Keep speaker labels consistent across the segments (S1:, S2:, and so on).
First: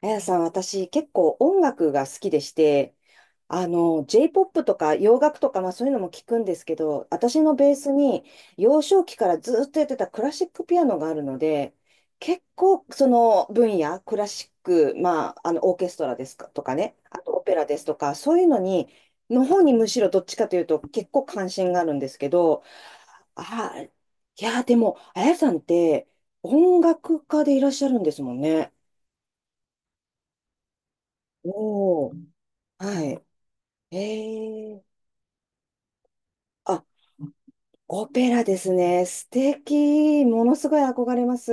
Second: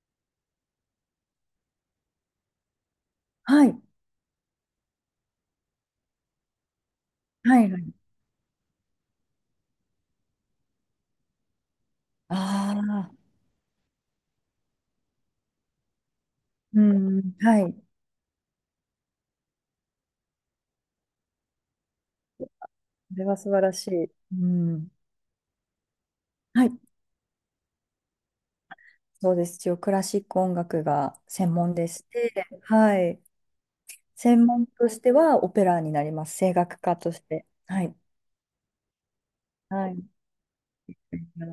S1: あやさん、私結構音楽が好きでして、
S2: はい。
S1: J-POP とか洋楽とか、そういうのも聞くんですけど、私の
S2: はい
S1: ベー
S2: は
S1: ス
S2: い。
S1: に幼少期からずっとやってたクラシックピアノがあるので、結
S2: あ
S1: 構そ
S2: あ、
S1: の分野、クラシック、オーケストラですかとか
S2: う
S1: ね、あと
S2: ん。
S1: オペ
S2: は
S1: ラ
S2: い。
S1: ですとか、そういうのに、の方にむしろどっちかというと結構関心があるんですけど、
S2: それは素晴
S1: あ
S2: ら
S1: ー
S2: しい。
S1: い
S2: う
S1: や、で
S2: ん。
S1: も、あやさんって
S2: はい。
S1: 音楽家でいらっしゃるんですもんね。
S2: そうです。一応クラシック音楽が専門でし
S1: おお。
S2: て、は
S1: は
S2: い。
S1: い。
S2: 専門
S1: ええ
S2: としてはオペラになります。声楽
S1: あ、
S2: 家として。はい。
S1: オペラですね。素
S2: はい。
S1: 敵。ものすごい憧れます。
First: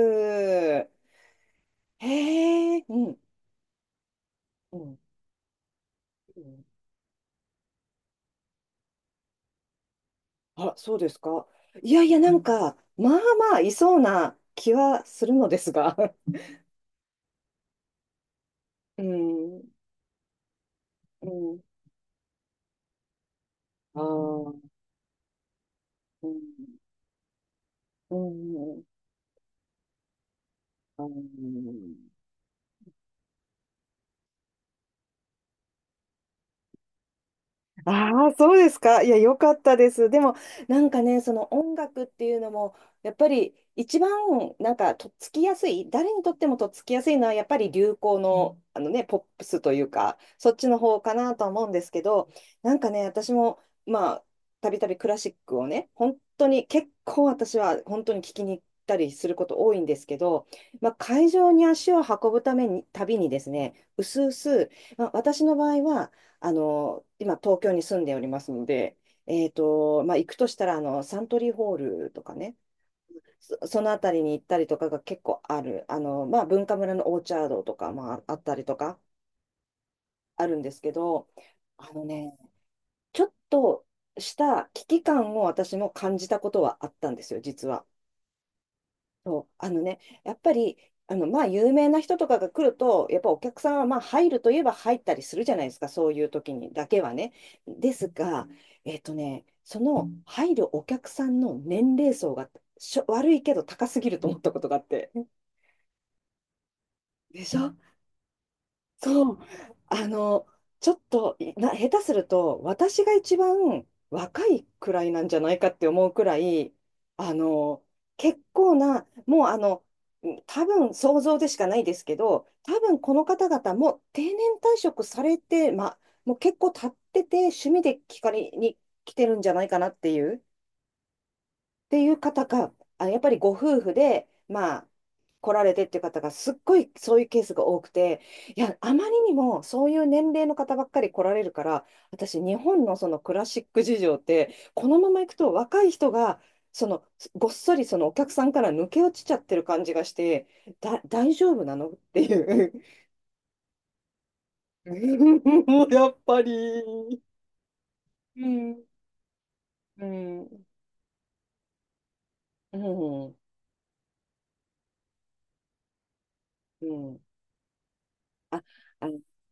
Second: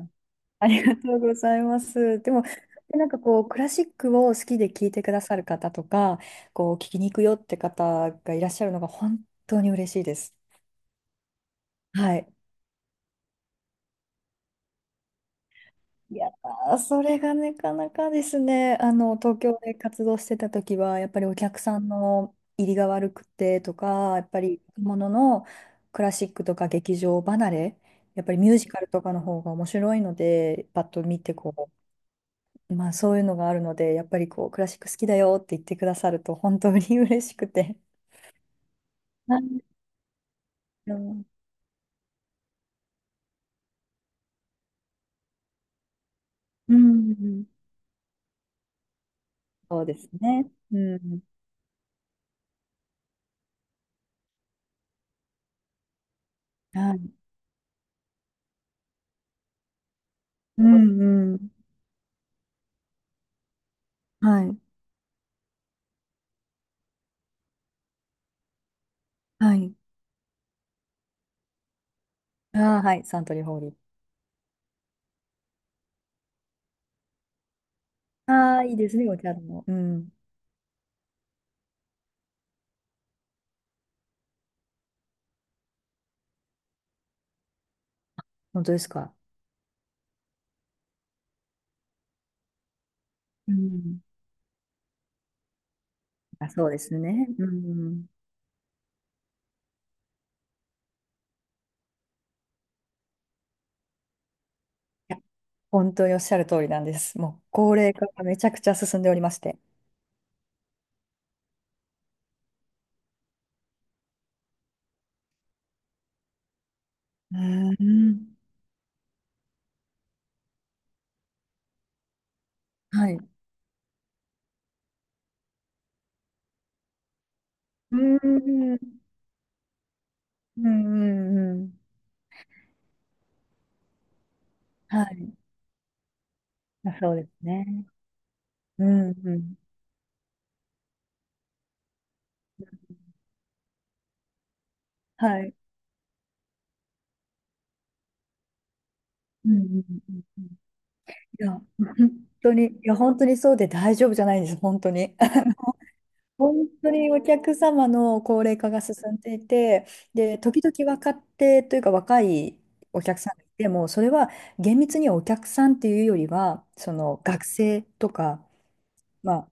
S2: あり
S1: へ
S2: がとうございます。でも、
S1: え、う
S2: なん
S1: ん、
S2: かこう、クラシックを好きで
S1: う
S2: 聴い
S1: ん。
S2: てくださる方とか、
S1: うん
S2: こう、聴きに行くよって方がいらっしゃるのが本当に嬉しいです。
S1: あ、そうですか。いやい
S2: は
S1: や、な
S2: い。
S1: んか、まあいそうな気はするのですが。
S2: いや ー、それがなかなかですね、あ
S1: う
S2: の、東京
S1: ん、
S2: で活動してた時は、やっぱり
S1: う
S2: お客
S1: ん。
S2: さんの入りが悪くてと
S1: あ
S2: か、やっぱ
S1: う
S2: り
S1: ん
S2: もののクラシ
S1: あ、う
S2: ッ
S1: ん、
S2: クとか劇場離れ、
S1: う
S2: やっぱりミュージカ
S1: ん、
S2: ルとかの方が面白いので、パッと
S1: う
S2: 見てこ
S1: ん。
S2: う、まあそういうのがあるので、やっぱりこう、クラシック好きだよって言ってくださると、本当に嬉しくて。
S1: ああ、そうですか。いや、
S2: は
S1: よかっ
S2: い。
S1: たです。でも、なん
S2: う
S1: かね、
S2: ん
S1: その音楽っていうのも、やっぱり一番、なんか、とっつきやすい、誰にとってもとっ
S2: う
S1: つきやすいのは、や
S2: ん。
S1: っぱり流行の、あのね、ポップスと
S2: そ
S1: い
S2: う
S1: う
S2: です
S1: か、
S2: ね。
S1: そっち
S2: う
S1: の方か
S2: ん。
S1: なとは思うんですけど、なんかね、私も、まあ、たびたびクラシックをね、本当に、結
S2: はい。
S1: 構私は本当に聞きに行ったりすること多いんですけど、
S2: う
S1: まあ、
S2: ん
S1: 会
S2: う
S1: 場
S2: ん。
S1: に足を運ぶために、たびにですね、うすう
S2: はい
S1: す、まあ、私の場合は、あの、今、東京に住んでおりますので、
S2: はい。
S1: まあ、行くとしたら、あの、サントリーホールとかね、
S2: ああ、はい、サントリーホール。
S1: そのあたりに行ったりとかが結構ある。あの、まあ、文化村のオーチャードとか、まあ、あった
S2: ああ、
S1: り
S2: い
S1: と
S2: いです
S1: か、
S2: ね、お茶も。うん。
S1: あるんですけど、あのね、ちょっとした危機感を私も感じたことはあったんですよ、実は。
S2: 本当ですか。
S1: そう、あのね、やっぱり、あの、まあ、有名な人とかが来ると、やっぱお
S2: う
S1: 客さんは、まあ、
S2: ん。
S1: 入るといえば入ったりするじゃないですか、そういう
S2: あ、
S1: 時
S2: そう
S1: に
S2: で
S1: だ
S2: す
S1: けは
S2: ね。
S1: ね。
S2: う
S1: で
S2: ん。い
S1: すが、えっとね、その入るお客さんの年齢層が悪いけど高すぎると思ったことがあって。
S2: や、本当におっしゃる通りなんです。もう
S1: でしょ
S2: 高齢化がめちゃくちゃ進んでおりま
S1: そう、
S2: して。
S1: あの、ちょっとな、下手すると、私が一番若いくらいなんじゃないかって思うくらい、あ
S2: うー
S1: の、
S2: ん。
S1: 結構な、もうあの、多分想像でしかないですけど、多分
S2: は
S1: こ
S2: い。
S1: の
S2: う
S1: 方々もう定年退職されて、ま、もう結構経ってて、趣味
S2: ー
S1: で聞かれに
S2: ん。
S1: 来てるんじゃないかなっていう。
S2: うんうんうん。
S1: ていう方が、あ、やっぱりご夫婦で、まあ、
S2: はい。
S1: 来られてっていう方がすっごい
S2: あ、そう
S1: そう
S2: で
S1: いう
S2: す
S1: ケースが多
S2: ね。
S1: くて、いや、
S2: う
S1: あま
S2: ん
S1: り
S2: う
S1: に
S2: ん。
S1: もそういう年齢の方ばっかり来られるから、私、日本のそのクラシック事情って、このまま行く
S2: は
S1: と
S2: い。
S1: 若い人が、そのごっそりそのお客さんから抜け落ちちゃっ
S2: うん
S1: て
S2: う
S1: る
S2: ん
S1: 感じが
S2: う
S1: し
S2: んう
S1: て、
S2: ん。
S1: 大
S2: いや、
S1: 丈夫
S2: 本
S1: なのってい
S2: 当に、
S1: う。
S2: いや、本当にそうで大丈夫じゃないんです。本当に。
S1: もうやっぱ
S2: 本当に
S1: り。
S2: お客様の高
S1: う
S2: 齢化が
S1: ん。
S2: 進んでいて、
S1: う
S2: で、時
S1: ん。
S2: 々若手というか若い
S1: う
S2: お客さ
S1: ん。
S2: んがいても、それは厳密にはお客さんっていうよりは、
S1: う
S2: その
S1: ん。
S2: 学生とか、
S1: あ、あの、
S2: ま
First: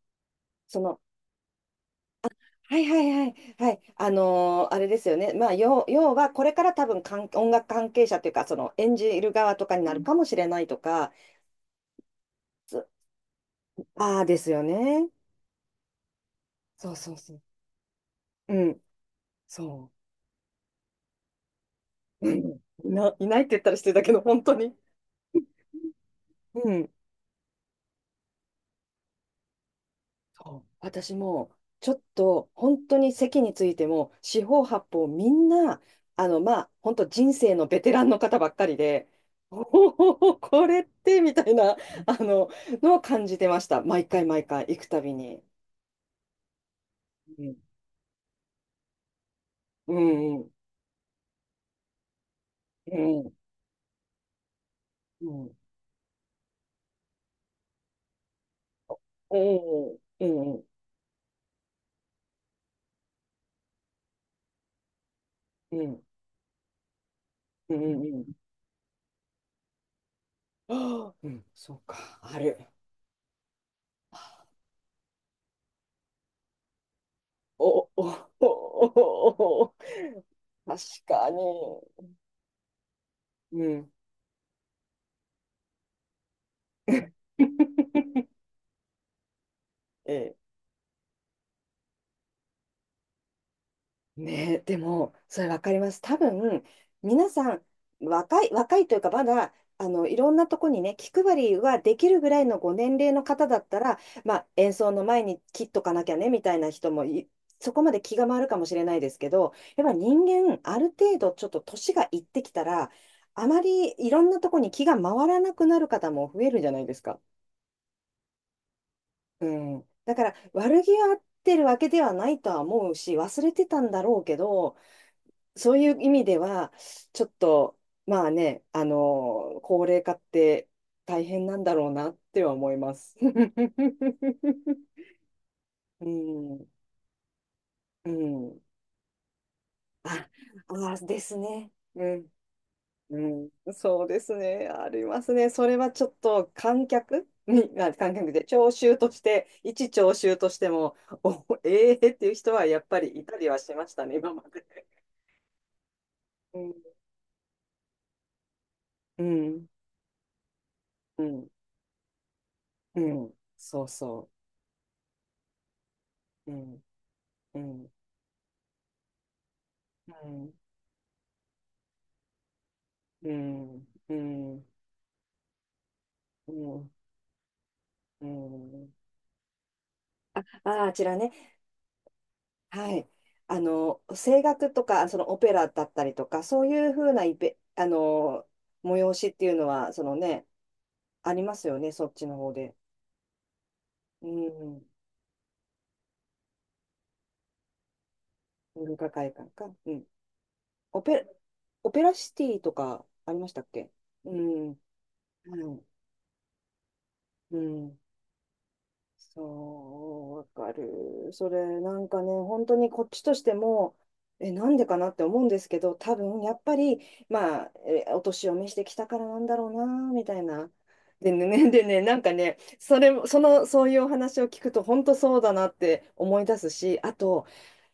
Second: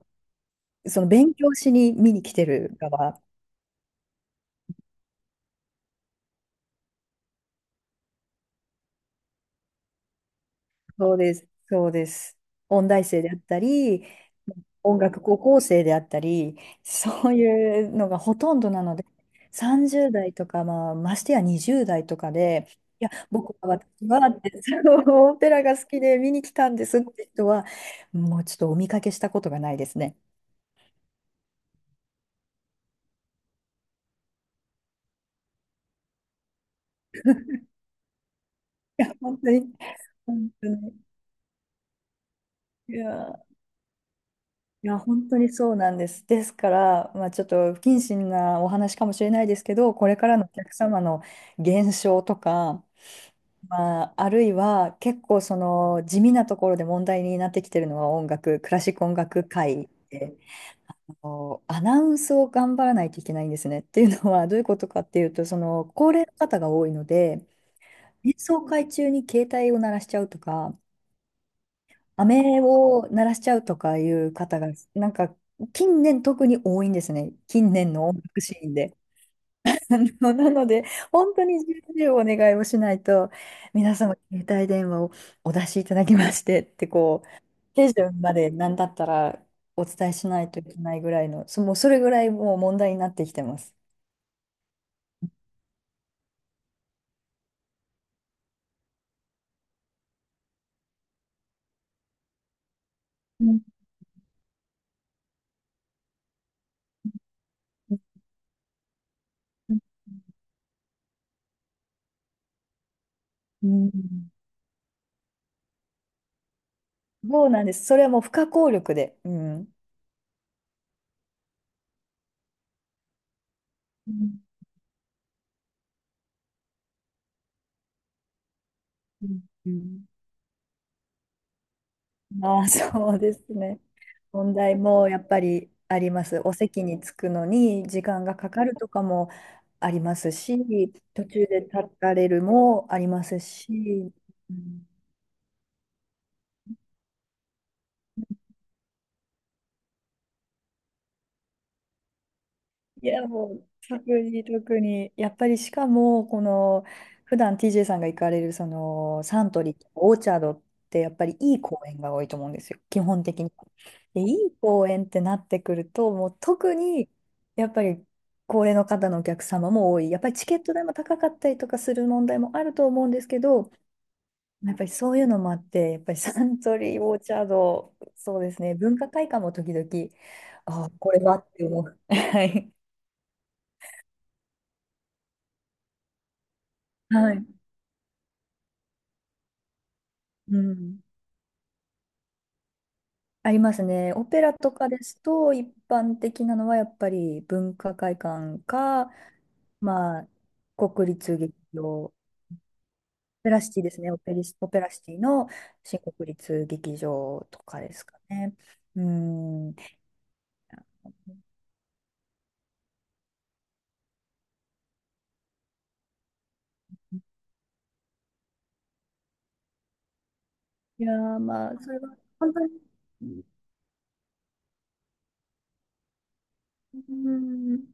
S1: そ
S2: あ、
S1: の
S2: その勉強しに見に来てる
S1: はいはい
S2: 側。
S1: はいはい。あのーあれですよね。まあ、要は、これから多分音楽関係者というか、その演じる側とかになるかもしれないとか、
S2: そうです、そうです。
S1: そ
S2: 音大生であったり、
S1: ああですよ
S2: 音
S1: ね。
S2: 楽高校生であったり、
S1: そうそう
S2: そ
S1: そ
S2: う
S1: う。
S2: いうのがほと
S1: う
S2: んどな
S1: ん、
S2: ので、
S1: そ
S2: 30代とか、まあ、ましてや20代とかで、いや、
S1: いないって
S2: 僕
S1: 言ったら
S2: は
S1: 失礼だ
S2: 私
S1: けど、
S2: はっ
S1: 本当
S2: て、そ
S1: に。
S2: のオペラが好きで見に来
S1: う
S2: たんで
S1: ん。
S2: すって人は、もうちょっとお見かけしたことがないですね。
S1: そう私もちょっと本当に席についても四方八方みんなあのまあ本当人生のベテランの方ばっかり
S2: い
S1: で
S2: や、本当
S1: お
S2: に、
S1: お
S2: 本
S1: こ
S2: 当
S1: れっ
S2: に。
S1: てみたいなあの
S2: い
S1: のを感
S2: や
S1: じて
S2: ー、
S1: ました毎回毎回行く
S2: いや、
S1: たび
S2: 本当
S1: に
S2: にそうなんです。ですから、まあ、ち
S1: う
S2: ょっ
S1: ん
S2: と不謹慎なお話かもしれないですけ
S1: う
S2: ど、これからのお
S1: ん
S2: 客様の減少とか、
S1: うん
S2: まあ、あるいは結
S1: う
S2: 構そ
S1: ん
S2: の地味なところで問題になってきてるのは音楽、クラシック音
S1: う
S2: 楽界
S1: んう
S2: で、
S1: んうん
S2: あのアナウンスを頑張らないといけないんですね。っていうのはどういうことかっていうと、そ
S1: うんう
S2: の
S1: ん
S2: 高齢の方が多いので、
S1: うんう
S2: 演
S1: ん
S2: 奏会中に携帯を鳴らしちゃうと
S1: あ
S2: か、
S1: ーうんそうかある
S2: 飴を鳴らしちゃうとかいう方が、なんか近年特に多いんですね。
S1: お
S2: 近
S1: お
S2: 年
S1: お
S2: の音楽シーンで。
S1: おおお
S2: あのなので、
S1: 確か
S2: 本
S1: に
S2: 当に重々お願いをしないと、
S1: うん
S2: 皆様、携帯電話をお出しいただきましてって、
S1: え
S2: こう、手順まで何だったらお伝えし
S1: え
S2: ないといけないぐらいの、もうそれぐらいもう問題になってきてます。
S1: ねえ、でも、それわかります。多分、皆さん、若いというか、まだ、あの、いろんなとこにね、気配りはできるぐらいのご年齢の
S2: う
S1: 方だ
S2: ん
S1: ったら、まあ、演奏の前に切っとかなきゃね、みたいな人もい、そこまで気が回るかもしれないですけど、やっぱ人間、ある程度、ちょっと年がいってきたら、あま
S2: う
S1: りいろん
S2: ん。
S1: なとこに気が回らなくなる方も増えるじゃないですか。
S2: そうなんです。それはもう不可抗力で。う
S1: う
S2: ん。
S1: ん、だから悪気はあってるわけではないとは思うし忘れてたんだ
S2: う
S1: ろうけ
S2: ん
S1: どそういう意味ではちょっとまあねあの
S2: う
S1: 高齢
S2: ん。
S1: 化って大変なんだろうなっては
S2: まあ
S1: 思いま
S2: そ
S1: す。
S2: うですね。問題もやっぱりあ
S1: う
S2: ります。お
S1: ん、
S2: 席に着くのに時
S1: う
S2: 間がか
S1: ん、
S2: かるとかもありま
S1: あ、
S2: すし、
S1: あで
S2: 途
S1: す
S2: 中で
S1: ね。
S2: 立
S1: う
S2: た
S1: ん
S2: れるもあります
S1: うん、そう
S2: し、
S1: ですね。ありますね。それはちょっと観客に、観客で聴衆として、一聴衆としても、ええっていう人はやっぱ
S2: い
S1: りい
S2: や、
S1: たり
S2: も
S1: は
S2: う、
S1: しまし
S2: 特
S1: たね、今ま
S2: に
S1: で。
S2: 特に、やっぱりしかも、こ
S1: うん、
S2: の、普段 TJ さんが行かれる、そ
S1: う
S2: の、サント
S1: ん、
S2: リーとかオーチャードって、やっ
S1: う
S2: ぱり
S1: ん、
S2: いい公園が多いと思うんですよ、基
S1: う
S2: 本
S1: ん、
S2: 的に。
S1: そう
S2: で、い
S1: そ
S2: い公園ってなってくると、もう
S1: う。う
S2: 特
S1: ん、
S2: に、
S1: う
S2: やっぱ
S1: ん、
S2: り、高齢の方のお客様も多い。
S1: う
S2: やっぱりチ
S1: ん、
S2: ケット代も高かったりとかする問題もあると思うんです
S1: う
S2: けど、
S1: ん、うん、
S2: やっぱりそういうのもあって、やっぱりサ
S1: う
S2: ント
S1: ん。
S2: リー、オーチャード、
S1: う
S2: そうですね、
S1: ん
S2: 文化会館も時々、
S1: あ、
S2: ああ、
S1: あち
S2: こ
S1: ら
S2: れ
S1: ね。
S2: はって思う。はい。
S1: はい。あの、声楽とか、そのオペラだったりとか、そういうふうな
S2: は
S1: イ
S2: い。
S1: ベ、あの、催しっていうのは、そのね、
S2: うん、
S1: ありますよね、そっちの方で。
S2: ありますね。オ
S1: う
S2: ペラと
S1: ん。
S2: かですと、一般的なのはやっぱり文化会館
S1: 文
S2: か、
S1: 化会館か。うん。
S2: まあ、
S1: オ
S2: 国
S1: ペ、
S2: 立劇場、
S1: オペ
S2: オ
S1: ラシティとかありま
S2: ペ
S1: し
S2: ラ
S1: たっ
S2: シティ
S1: け
S2: ですね、
S1: う
S2: オ
S1: ん。は
S2: ペラシティの
S1: い。
S2: 新国立劇場
S1: う
S2: とかで
S1: ん。
S2: すかね。うん。
S1: そう、わかる。それ、なんかね、本当にこっちとしても、え、なんでかなって思うんですけど、多分、やっぱり、まあ、えお年を召してきたからなんだろうな、みたいな。
S2: いや
S1: で
S2: ー、
S1: ね、
S2: ま あ、
S1: で
S2: それ
S1: ね、
S2: は
S1: なんか
S2: 本
S1: ね、
S2: 当に、
S1: それも、その、そういうお話を聞くと、本当そうだなって思い出す
S2: う
S1: し、あと、
S2: ん、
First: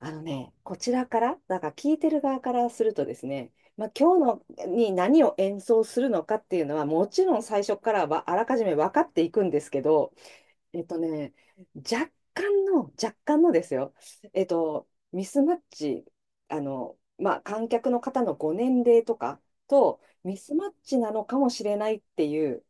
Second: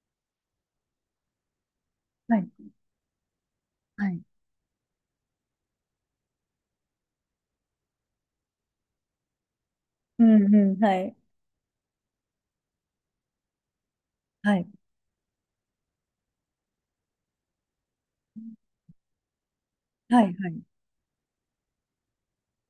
S1: あのね、こちらから、だから聞いてる
S2: は
S1: 側
S2: い、
S1: からするとですね、まあ、
S2: は
S1: 今
S2: い、
S1: 日のに何を演奏するのかっていうのは、もちろん最初からはあらかじめ分かっていくんですけど、
S2: うん、うん、
S1: えっ
S2: は
S1: と
S2: い、
S1: ね、若干のですよ。えっ
S2: はい、
S1: と、ミスマッチ、あの、まあ、観客の方のご年齢とかと、
S2: はい、
S1: ミ
S2: は
S1: ス
S2: い、
S1: マッチなのかもしれないっていう、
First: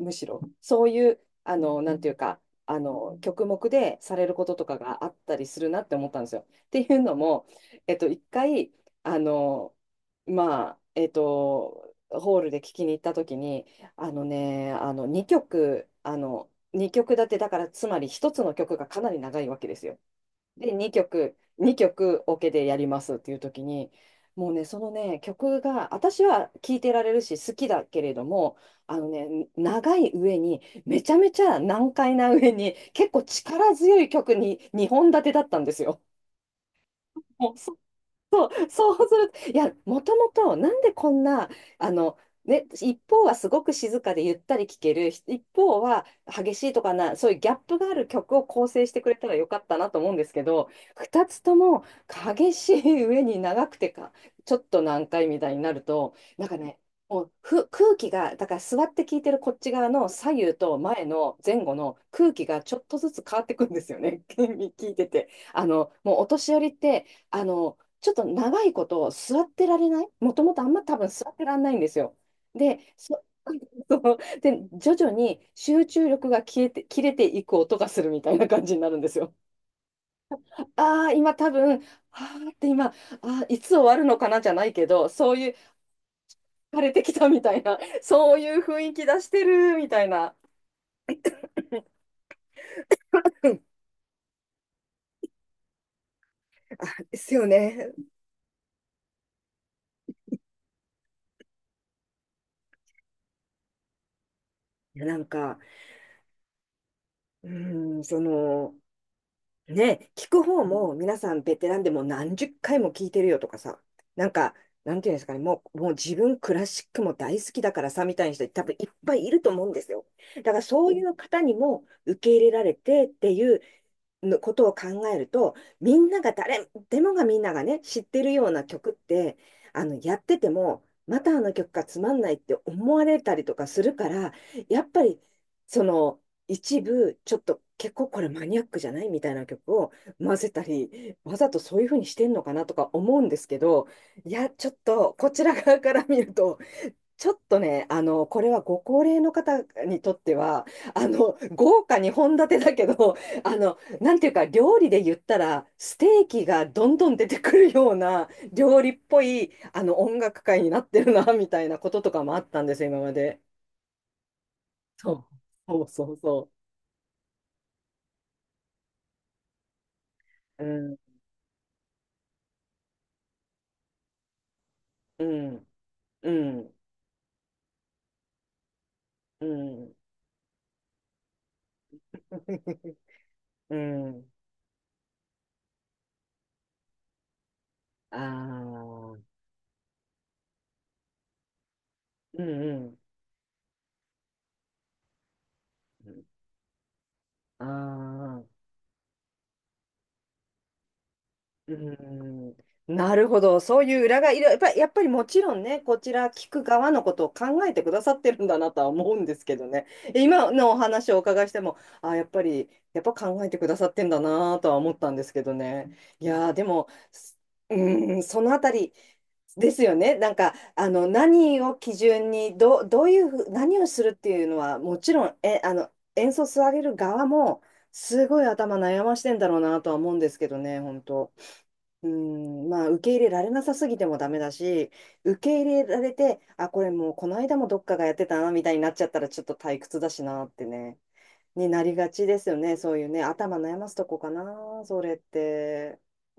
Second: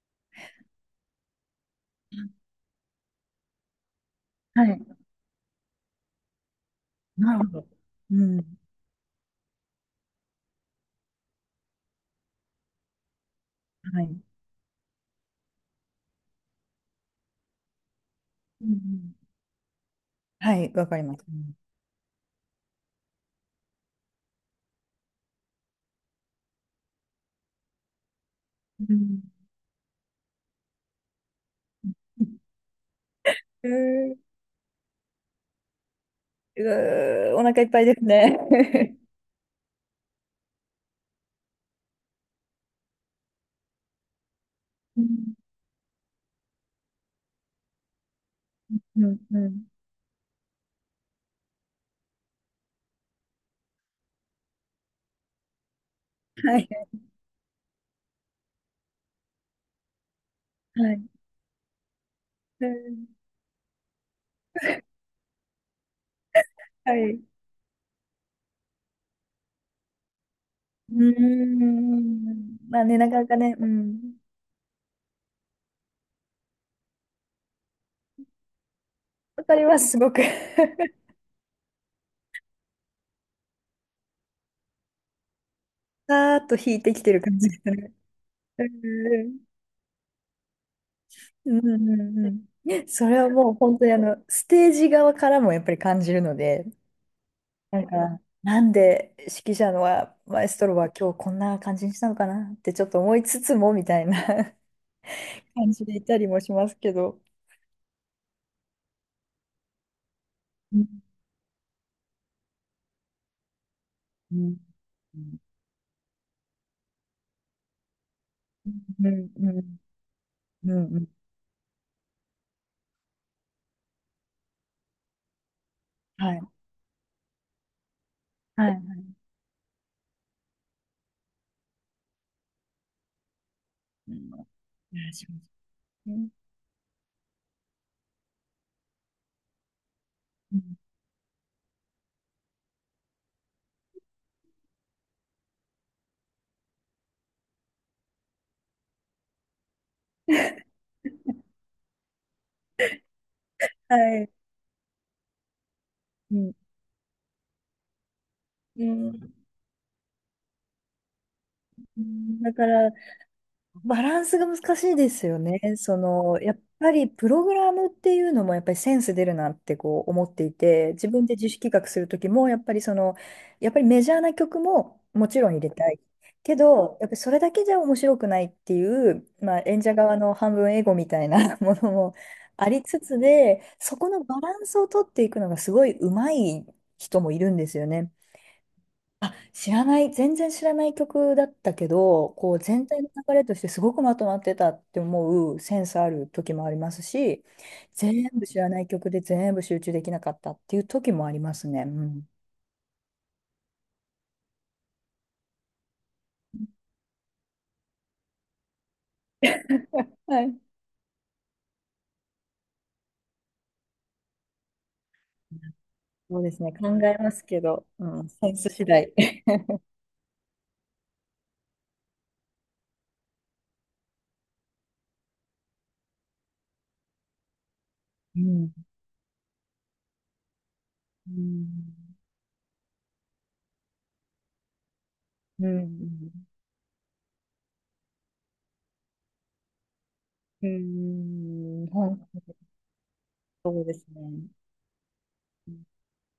S1: むしろ、そういう、あの、なんていうか、あの、曲目でされること
S2: は
S1: とか
S2: い、
S1: があったりするなって思ったんですよ。っていうの
S2: な
S1: も、
S2: るほど。
S1: えっと、一
S2: うん、
S1: 回、あの、まあ、えっと、ホールで聞きに行った時に、
S2: は
S1: あ
S2: い、
S1: のね、あの、2曲、あの、2曲立てだからつまり一つの
S2: うん、う
S1: 曲がかなり
S2: ん、
S1: 長いわけですよ。
S2: はい、
S1: で
S2: わか
S1: 2
S2: ります。
S1: 曲2曲オケでやりますっていう時にもうねそのね曲が私は聴いてられるし好きだけれども
S2: う
S1: あの
S2: ん
S1: ね長い上にめちゃめちゃ
S2: う
S1: 難解な上に結構力強い
S2: ーん
S1: 曲に2本立てだったんですよ。
S2: うー、お
S1: もう
S2: 腹いっぱいですね。
S1: そうす ると、いや、もともと、なんでこんな、あの、ね、一方はすごく静かでゆったり聴け
S2: うん、
S1: る、一方は激しいとかな、そういうギャップがある曲を構成して
S2: う
S1: くれ
S2: ん、
S1: たら
S2: う
S1: よか
S2: ん。
S1: ったなと思うんですけど、二つとも激しい上に長くてちょっと難解みたいになると、なんか
S2: はい、
S1: ね、もうふ空気が、だから座って聴いてるこっち側の左右と
S2: はい。
S1: 前後の空気が
S2: う
S1: ちょっと
S2: ん。
S1: ずつ変わってくんですよね、聞いてて。あの、もうお年寄りっ
S2: は
S1: て、
S2: い。う
S1: あの、ちょっと長いこと座ってられない、もともとあんま
S2: ー
S1: 多分座ってらんないんですよ。
S2: ん。
S1: で、
S2: まあね、なか
S1: そ
S2: なかね、う
S1: そ
S2: ん。
S1: うで徐々に集中力が消えて切れていく音がするみたいな感じになるんですよ。
S2: わかります、すごく。
S1: あ あ、今多分、ああって今、ああ、いつ終わるのかなじゃないけど、そういう、
S2: さーっと引
S1: 枯
S2: い
S1: れ
S2: てき
S1: て
S2: て
S1: き
S2: る
S1: た
S2: 感
S1: み
S2: じ
S1: たい
S2: が
S1: な、
S2: ね。
S1: そういう
S2: う
S1: 雰囲気出し
S2: ん、
S1: てるみたいな。
S2: うん、うん。うんうん。それは
S1: う
S2: もう
S1: ん
S2: 本当にあの、ステージ側からもやっぱり感じるので、
S1: あ、ですよ
S2: なん
S1: ね。
S2: か、なんで指揮者のは、マエストロは今日こんな感じにしたのかなってちょっと思いつつも、みたいな。
S1: いやなんか、
S2: 感じでいたりもしますけど。
S1: うん、その、ね、聞く方
S2: うん、
S1: も皆さんベテランでもう何十回も聞いてるよとかさ、なん
S2: う
S1: か、
S2: ん、
S1: なんていうん
S2: う
S1: ですか
S2: ん、
S1: ね、もう、もう自分クラシックも大好きだからさ、みたいな人多分いっ
S2: う
S1: ぱい
S2: ん、
S1: いると
S2: う
S1: 思うんですよ。だから
S2: ん、
S1: そう
S2: う
S1: い
S2: ん、
S1: う方にも受け入れられてっていう、のことを考えると、
S2: はい。
S1: みんながね、知ってるような
S2: は
S1: 曲っ
S2: い。
S1: て、あの、やってても、またあの曲がつまんないって思われたりとかするか
S2: う
S1: ら、
S2: ん、お
S1: やっぱ
S2: 願い
S1: り、
S2: しま
S1: そ
S2: す
S1: の、
S2: ね。
S1: 一部、ちょっと結構これマニアックじゃないみたいな曲を混ぜ
S2: う
S1: た
S2: ん、
S1: り、わざとそういうふうにしてんのかなとか思うんですけど、いや、ちょっとこちら側から見ると、ちょっとね、あの、これはご高齢の方にとっては、あの、豪華に本立てだけど、あの、な
S2: は
S1: んてい
S2: い。
S1: うか、料理で言ったら、ステー
S2: う
S1: キ
S2: ん。
S1: がどんどん出てくるような、料
S2: う
S1: 理っぽ
S2: ん。
S1: い、あの、音楽会になってるな、みたいなこと
S2: う
S1: とかもあ
S2: ん
S1: っ
S2: だ
S1: た
S2: か
S1: んですよ、
S2: ら、
S1: 今まで。
S2: バランスが難しいで
S1: そ
S2: す
S1: う、
S2: よね。
S1: そう
S2: そ
S1: そう
S2: の、
S1: そ
S2: やっぱりプログラムっていうのもやっぱりセンス出るなってこう思ってい
S1: う。う
S2: て、
S1: ん、
S2: 自分で自主企画する時も、やっぱりその、やっぱりメジャーな曲も
S1: う
S2: もちろん入
S1: ん、
S2: れたい。
S1: う
S2: け
S1: ん、
S2: ど、やっぱりそれだけじゃ面白くないっていう、
S1: う
S2: まあ、演
S1: ん。
S2: 者側の半分エゴみたいな ものもあり つつで、
S1: う
S2: そこの
S1: ん。
S2: バランスを取っていくのがすごい上手い人もいるんですよね。
S1: ああ、うん、
S2: あ、知らない、全然知らない曲だったけど、こう全
S1: う
S2: 体の流れとしてすごくまとまってたって思うセンスあ
S1: ん。
S2: る時もありますし、
S1: あ
S2: 全部知
S1: あ。
S2: らない曲で全部集中できなかったっていう時もあります
S1: うー
S2: ね。うん。
S1: ん、なるほど。そういう裏がいる。やっぱりもちろんね、こちら聞く側のことを考えてくださってるんだなとは思うんですけどね。
S2: は
S1: 今
S2: い。
S1: のお話をお伺いしても、やっぱ考えてくださってんだなとは思ったんですけどね。い
S2: そう
S1: や
S2: で
S1: ー、
S2: す
S1: で
S2: ね、考
S1: も、
S2: えますけ
S1: う
S2: ど、
S1: ー
S2: う
S1: ん、
S2: ん、
S1: そ
S2: セ
S1: の
S2: ン
S1: あ
S2: ス
S1: た
S2: 次
S1: り
S2: 第。
S1: ですよね。なんか、あの、何を基準に、どういうふう、何をするっていうのは、もちろん、え、あの、演奏される側も、す
S2: う
S1: ごい
S2: ん。
S1: 頭悩ましてんだろうなとは思うんですけどね、本
S2: う
S1: 当。
S2: ん。
S1: うん、まあ、受け入れられなさすぎてもダメだし、受け入
S2: う
S1: れられて、
S2: ん。
S1: あ、これもうこの間もどっかがやってたな、みたいになっちゃったらちょっと退屈だしなって
S2: う
S1: ね、にな
S2: ん。うん、
S1: りがち
S2: 本
S1: です
S2: 当
S1: よね。そういうね、頭悩
S2: そう
S1: ま
S2: で
S1: すと
S2: す
S1: こか
S2: ね。
S1: な、それって。